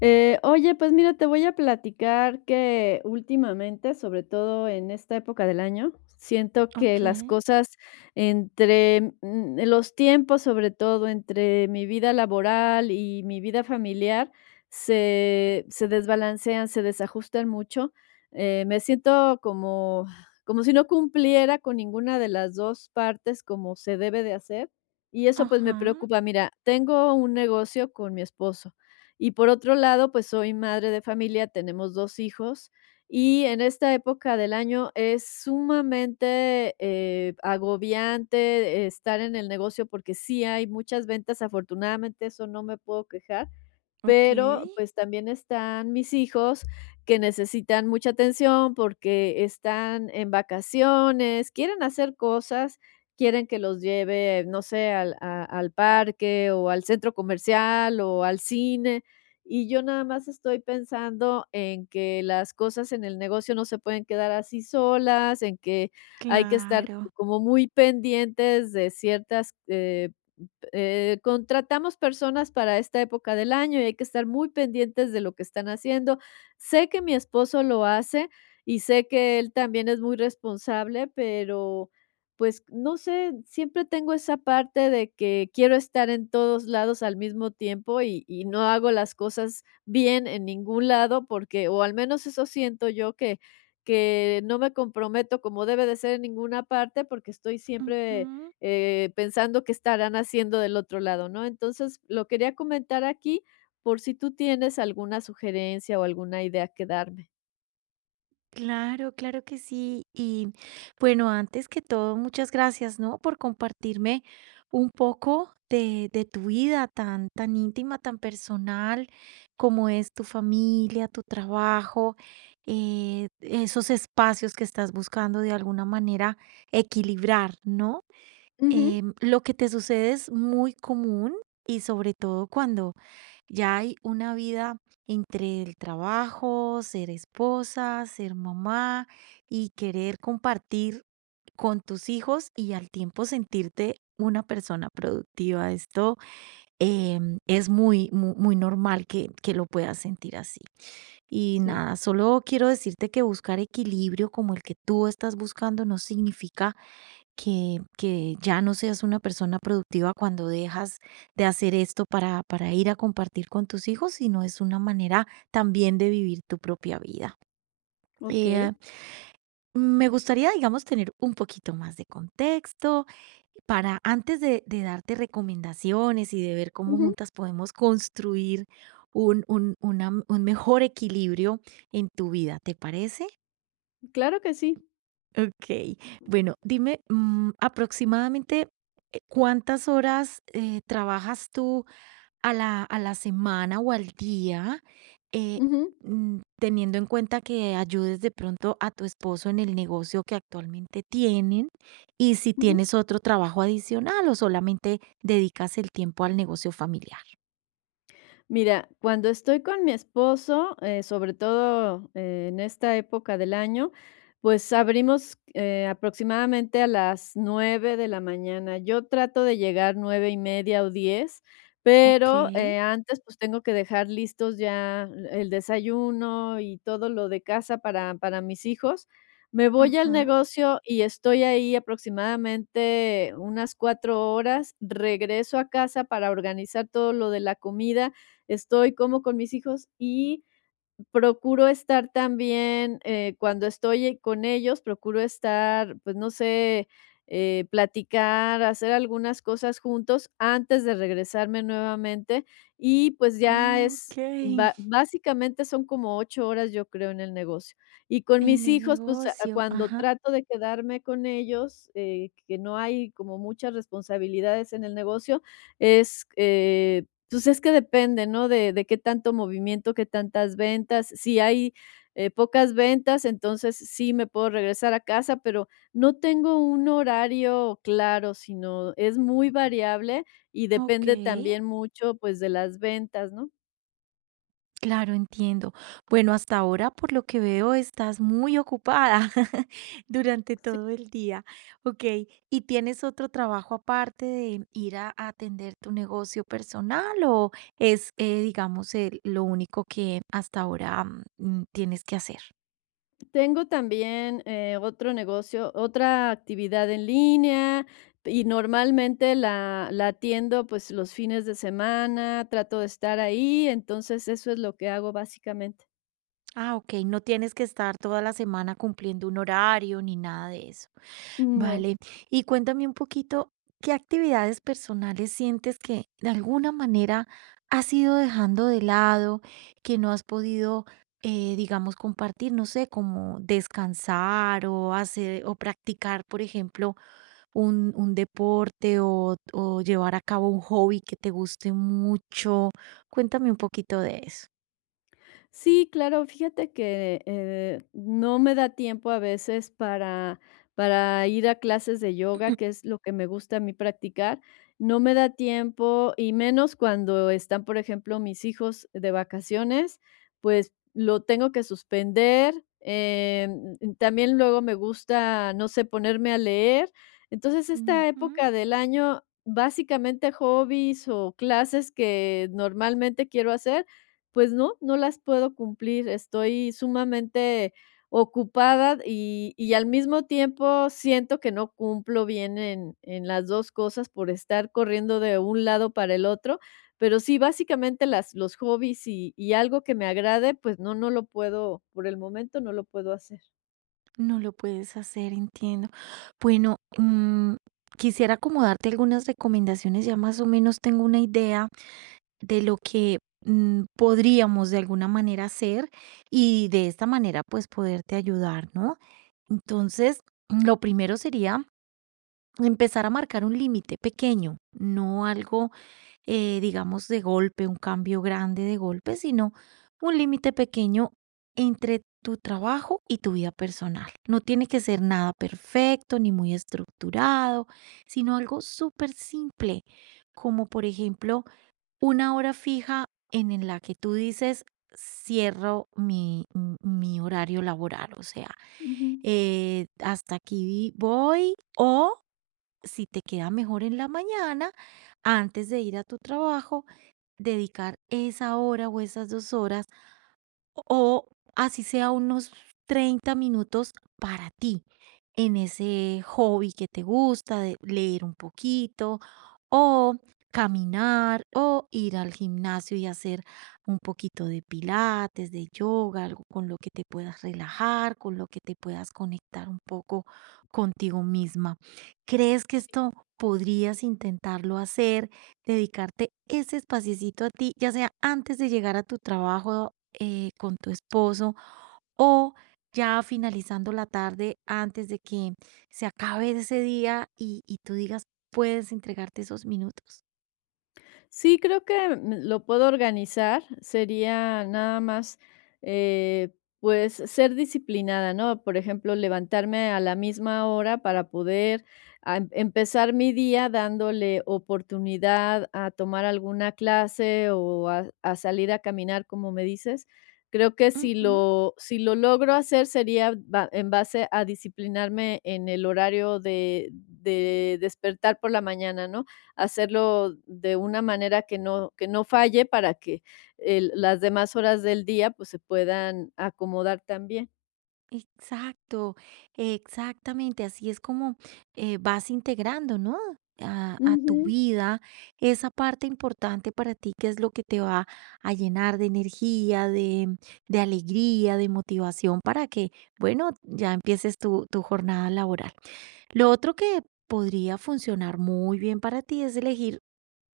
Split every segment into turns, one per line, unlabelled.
Oye, pues mira, te voy a platicar que últimamente, sobre todo en esta época del año, siento que las
Okey,
cosas entre los tiempos, sobre todo entre mi vida laboral y mi vida familiar, se desbalancean, se desajustan mucho. Me siento como, si no cumpliera con ninguna de las dos partes como se debe de hacer. Y eso pues me
ajá,
preocupa. Mira, tengo un negocio con mi esposo y por otro lado, pues soy madre de familia, tenemos 2 hijos, y en esta época del año es sumamente, agobiante estar en el negocio porque sí hay muchas ventas, afortunadamente, eso no me puedo quejar,
okey,
pero, pues, también están mis hijos que necesitan mucha atención porque están en vacaciones, quieren hacer cosas, quieren que los lleve, no sé, al parque o al centro comercial o al cine, y yo nada más estoy pensando en que las cosas en el negocio no se pueden quedar así solas, en que hay que estar
claro,
como muy pendientes de ciertas, contratamos personas para esta época del año y hay que estar muy pendientes de lo que están haciendo. Sé que mi esposo lo hace y sé que él también es muy responsable, pero pues no sé, siempre tengo esa parte de que quiero estar en todos lados al mismo tiempo y no hago las cosas bien en ningún lado porque, o al menos eso siento yo que no me comprometo como debe de ser en ninguna parte porque estoy siempre
ujú,
pensando que estarán haciendo del otro lado, ¿no? Entonces, lo quería comentar aquí por si tú tienes alguna sugerencia o alguna idea que darme.
claro, claro que sí. Y bueno, antes que todo, muchas gracias, ¿no?, por compartirme un poco de tu vida tan íntima, tan personal, como es tu familia, tu trabajo, esos espacios que estás buscando de alguna manera equilibrar, ¿no?
Ujú,
Lo que te sucede es muy común y sobre todo cuando ya hay una vida entre el trabajo, ser esposa, ser mamá y querer compartir con tus hijos y al tiempo sentirte una persona productiva. Esto es muy normal que lo puedas sentir así. Y
sí,
nada, solo quiero decirte que buscar equilibrio como el que tú estás buscando no significa que ya no seas una persona productiva cuando dejas de hacer esto para ir a compartir con tus hijos, sino es una manera también de vivir tu propia vida. Eh,
okey.
Me gustaría, digamos, tener un poquito más de contexto para antes de darte recomendaciones y de ver cómo
Ujú,
juntas podemos construir un mejor equilibrio en tu vida, ¿te parece?
claro que sí.
Okey. Bueno, dime, aproximadamente, ¿cuántas horas, trabajas tú a la semana o al día? Eh,
Ujú,
Teniendo en cuenta que ayudes de pronto a tu esposo en el negocio que actualmente tienen, y si
ujú.
tienes otro trabajo adicional o solamente dedicas el tiempo al negocio familiar.
Mira, cuando estoy con mi esposo, sobre todo en esta época del año, pues abrimos aproximadamente a las 9 de la mañana. Yo trato de llegar 9 y media o 10, pero
Okey.
antes pues tengo que dejar listos ya el desayuno y todo lo de casa para mis hijos. Me voy al
Ajá.
negocio y estoy ahí aproximadamente unas 4 horas. Regreso a casa para organizar todo lo de la comida. Estoy como con mis hijos y procuro estar también, cuando estoy con ellos, procuro estar, pues, no sé, platicar, hacer algunas cosas juntos antes de regresarme nuevamente y, pues, ya es
Okey.
ba básicamente son como 8 horas, yo creo, en el negocio. Y con
En
mis
el
hijos, pues,
negocio.
cuando
Ajá.
trato de quedarme con ellos, que no hay como muchas responsabilidades en el negocio, es, pues es que depende, ¿no? De qué tanto movimiento, qué tantas ventas. Si hay, pocas ventas, entonces sí me puedo regresar a casa, pero no tengo un horario claro, sino es muy variable y depende
Okey.
también mucho, pues, de las ventas, ¿no?
Claro, entiendo. Bueno, hasta ahora, por lo que veo, estás muy ocupada durante
Sí.
todo el día. Ok, ¿y tienes otro trabajo aparte de ir a atender tu negocio personal o es, digamos, lo único que hasta ahora tienes que hacer?
Tengo también, otro negocio, otra actividad en línea y normalmente la atiendo, pues, los fines de semana, trato de estar ahí, entonces eso es lo que hago básicamente.
Ah, ok, no tienes que estar toda la semana cumpliendo un horario ni nada de eso.
No.
Vale, y cuéntame un poquito, ¿qué actividades personales sientes que de alguna manera has ido dejando de lado, que no has podido, digamos, compartir, no sé, como descansar o hacer o practicar, por ejemplo, un deporte o llevar a cabo un hobby que te guste mucho? Cuéntame un poquito de eso.
Sí, claro, fíjate que, no me da tiempo a veces para ir a clases de yoga, que es lo que me gusta a mí practicar. No me da tiempo, y menos cuando están, por ejemplo, mis hijos de vacaciones, pues, lo tengo que suspender. También luego me gusta, no sé, ponerme a leer. Entonces, esta
Ujú.
época del año, básicamente, hobbies o clases que normalmente quiero hacer pues no, no las puedo cumplir. Estoy sumamente ocupada y al mismo tiempo siento que no cumplo bien en las dos cosas por estar corriendo de un lado para el otro. Pero sí, básicamente los hobbies y algo que me agrade, pues no, no lo puedo, por el momento no lo puedo hacer.
No lo puedes hacer, entiendo. Bueno, quisiera como darte algunas recomendaciones, ya más o menos tengo una idea de lo que podríamos de alguna manera hacer y de esta manera pues poderte ayudar, ¿no? Entonces, lo primero sería empezar a marcar un límite pequeño, no algo digamos, de golpe, un cambio grande de golpe, sino un límite pequeño entre tu trabajo y tu vida personal. No tiene que ser nada perfecto ni muy estructurado, sino algo súper simple, como por ejemplo una hora fija en la que tú dices, cierro mi horario laboral, o sea,
Ujú.
hasta aquí voy, o si te queda mejor en la mañana, antes de ir a tu trabajo, dedicar esa hora o esas 2 horas o así sea unos 30 minutos para ti, en ese hobby que te gusta, de leer un poquito, o caminar, o ir al gimnasio y hacer un poquito de pilates, de yoga, algo con lo que te puedas relajar, con lo que te puedas conectar un poco contigo misma. ¿Crees que esto podrías intentarlo hacer? Dedicarte ese espaciecito a ti, ya sea antes de llegar a tu trabajo con tu esposo o ya finalizando la tarde antes de que se acabe ese día y tú digas, puedes entregarte esos minutos.
Sí, creo que lo puedo organizar. Sería nada más, eh, pues, ser disciplinada, ¿no? Por ejemplo, levantarme a la misma hora para poder empezar mi día dándole oportunidad a tomar alguna clase o a salir a caminar, como me dices. Creo que si
Ujú.
lo, si lo logro hacer sería en base a disciplinarme en el horario de despertar por la mañana, ¿no? Hacerlo de una manera que no falle para que el las demás horas del día, pues, se puedan acomodar también.
Exacto, exactamente. Así es como vas integrando, ¿no? A tu
Ujú,
vida, esa parte importante para ti, que es lo que te va a llenar de energía, de alegría, de motivación para que, bueno, ya empieces tu jornada laboral. Lo otro que podría funcionar muy bien para ti es elegir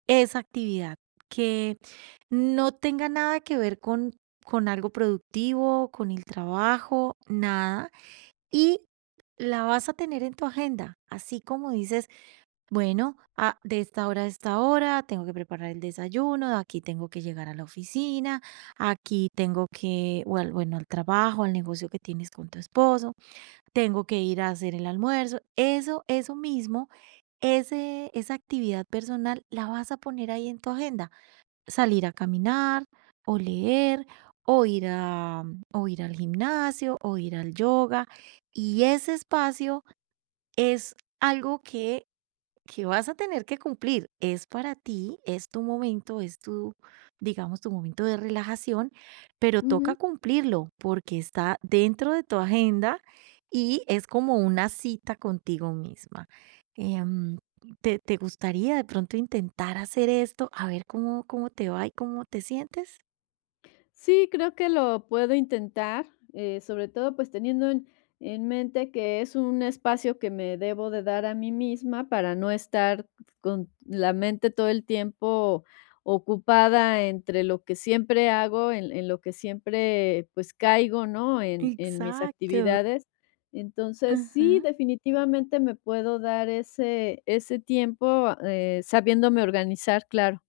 esa actividad que no tenga nada que ver con algo productivo, con el trabajo, nada. Y la vas a tener en tu agenda, así como dices, bueno, de esta hora a esta hora tengo que preparar el desayuno, de aquí tengo que llegar a la oficina, aquí tengo bueno, al trabajo, al negocio que tienes con tu esposo, tengo que ir a hacer el almuerzo. Eso mismo, esa actividad personal la vas a poner ahí en tu agenda. Salir a caminar o leer o ir a, o ir al gimnasio o ir al yoga. Y ese espacio es algo que vas a tener que cumplir. Es para ti, es tu momento, es tu, digamos, tu momento de relajación, pero
ujú.
toca cumplirlo porque está dentro de tu agenda y es como una cita contigo misma. Em, ¿Te, te gustaría de pronto intentar hacer esto? A ver cómo, cómo te va y cómo te sientes.
Sí, creo que lo puedo intentar, sobre todo pues teniendo en, mente que es un espacio que me debo de dar a mí misma para no estar con la mente todo el tiempo ocupada entre lo que siempre hago, en lo que siempre pues caigo, ¿no? En mis
Exacto.
actividades. Entonces, sí,
Ajá.
definitivamente me puedo dar ese tiempo sabiéndome organizar, claro.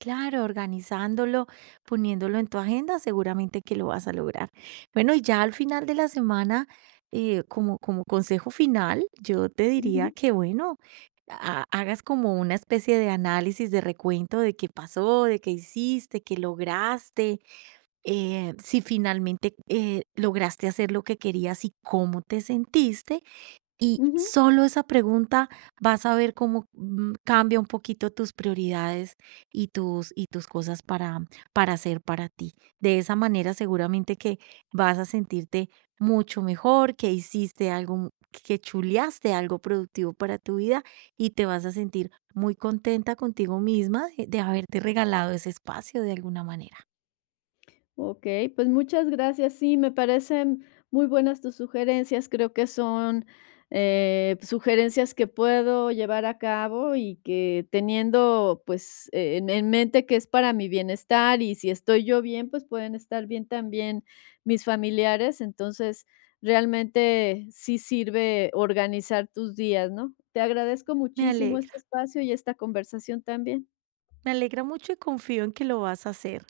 Claro, organizándolo, poniéndolo en tu agenda, seguramente que lo vas a lograr. Bueno, y ya al final de la semana, como, como consejo final, yo te diría
Ujú,
que, bueno, hagas como una especie de análisis, de recuento de qué pasó, de qué hiciste, qué lograste, si finalmente lograste hacer lo que querías y cómo te sentiste. Y
ujú.
solo esa pregunta vas a ver cómo, cambia un poquito tus prioridades y tus cosas para hacer para ti. De esa manera, seguramente que vas a sentirte mucho mejor, que hiciste algo, que chuleaste algo productivo para tu vida y te vas a sentir muy contenta contigo misma de haberte regalado ese espacio de alguna manera.
Ok, pues muchas gracias. Sí, me parecen muy buenas tus sugerencias. Creo que son sugerencias que puedo llevar a cabo y que teniendo pues en mente que es para mi bienestar y si estoy yo bien, pues pueden estar bien también mis familiares. Entonces, realmente sí sirve organizar tus días, ¿no? Te agradezco
Me
muchísimo este
alegra,
espacio y esta conversación también.
me alegra mucho y confío en que lo vas a hacer.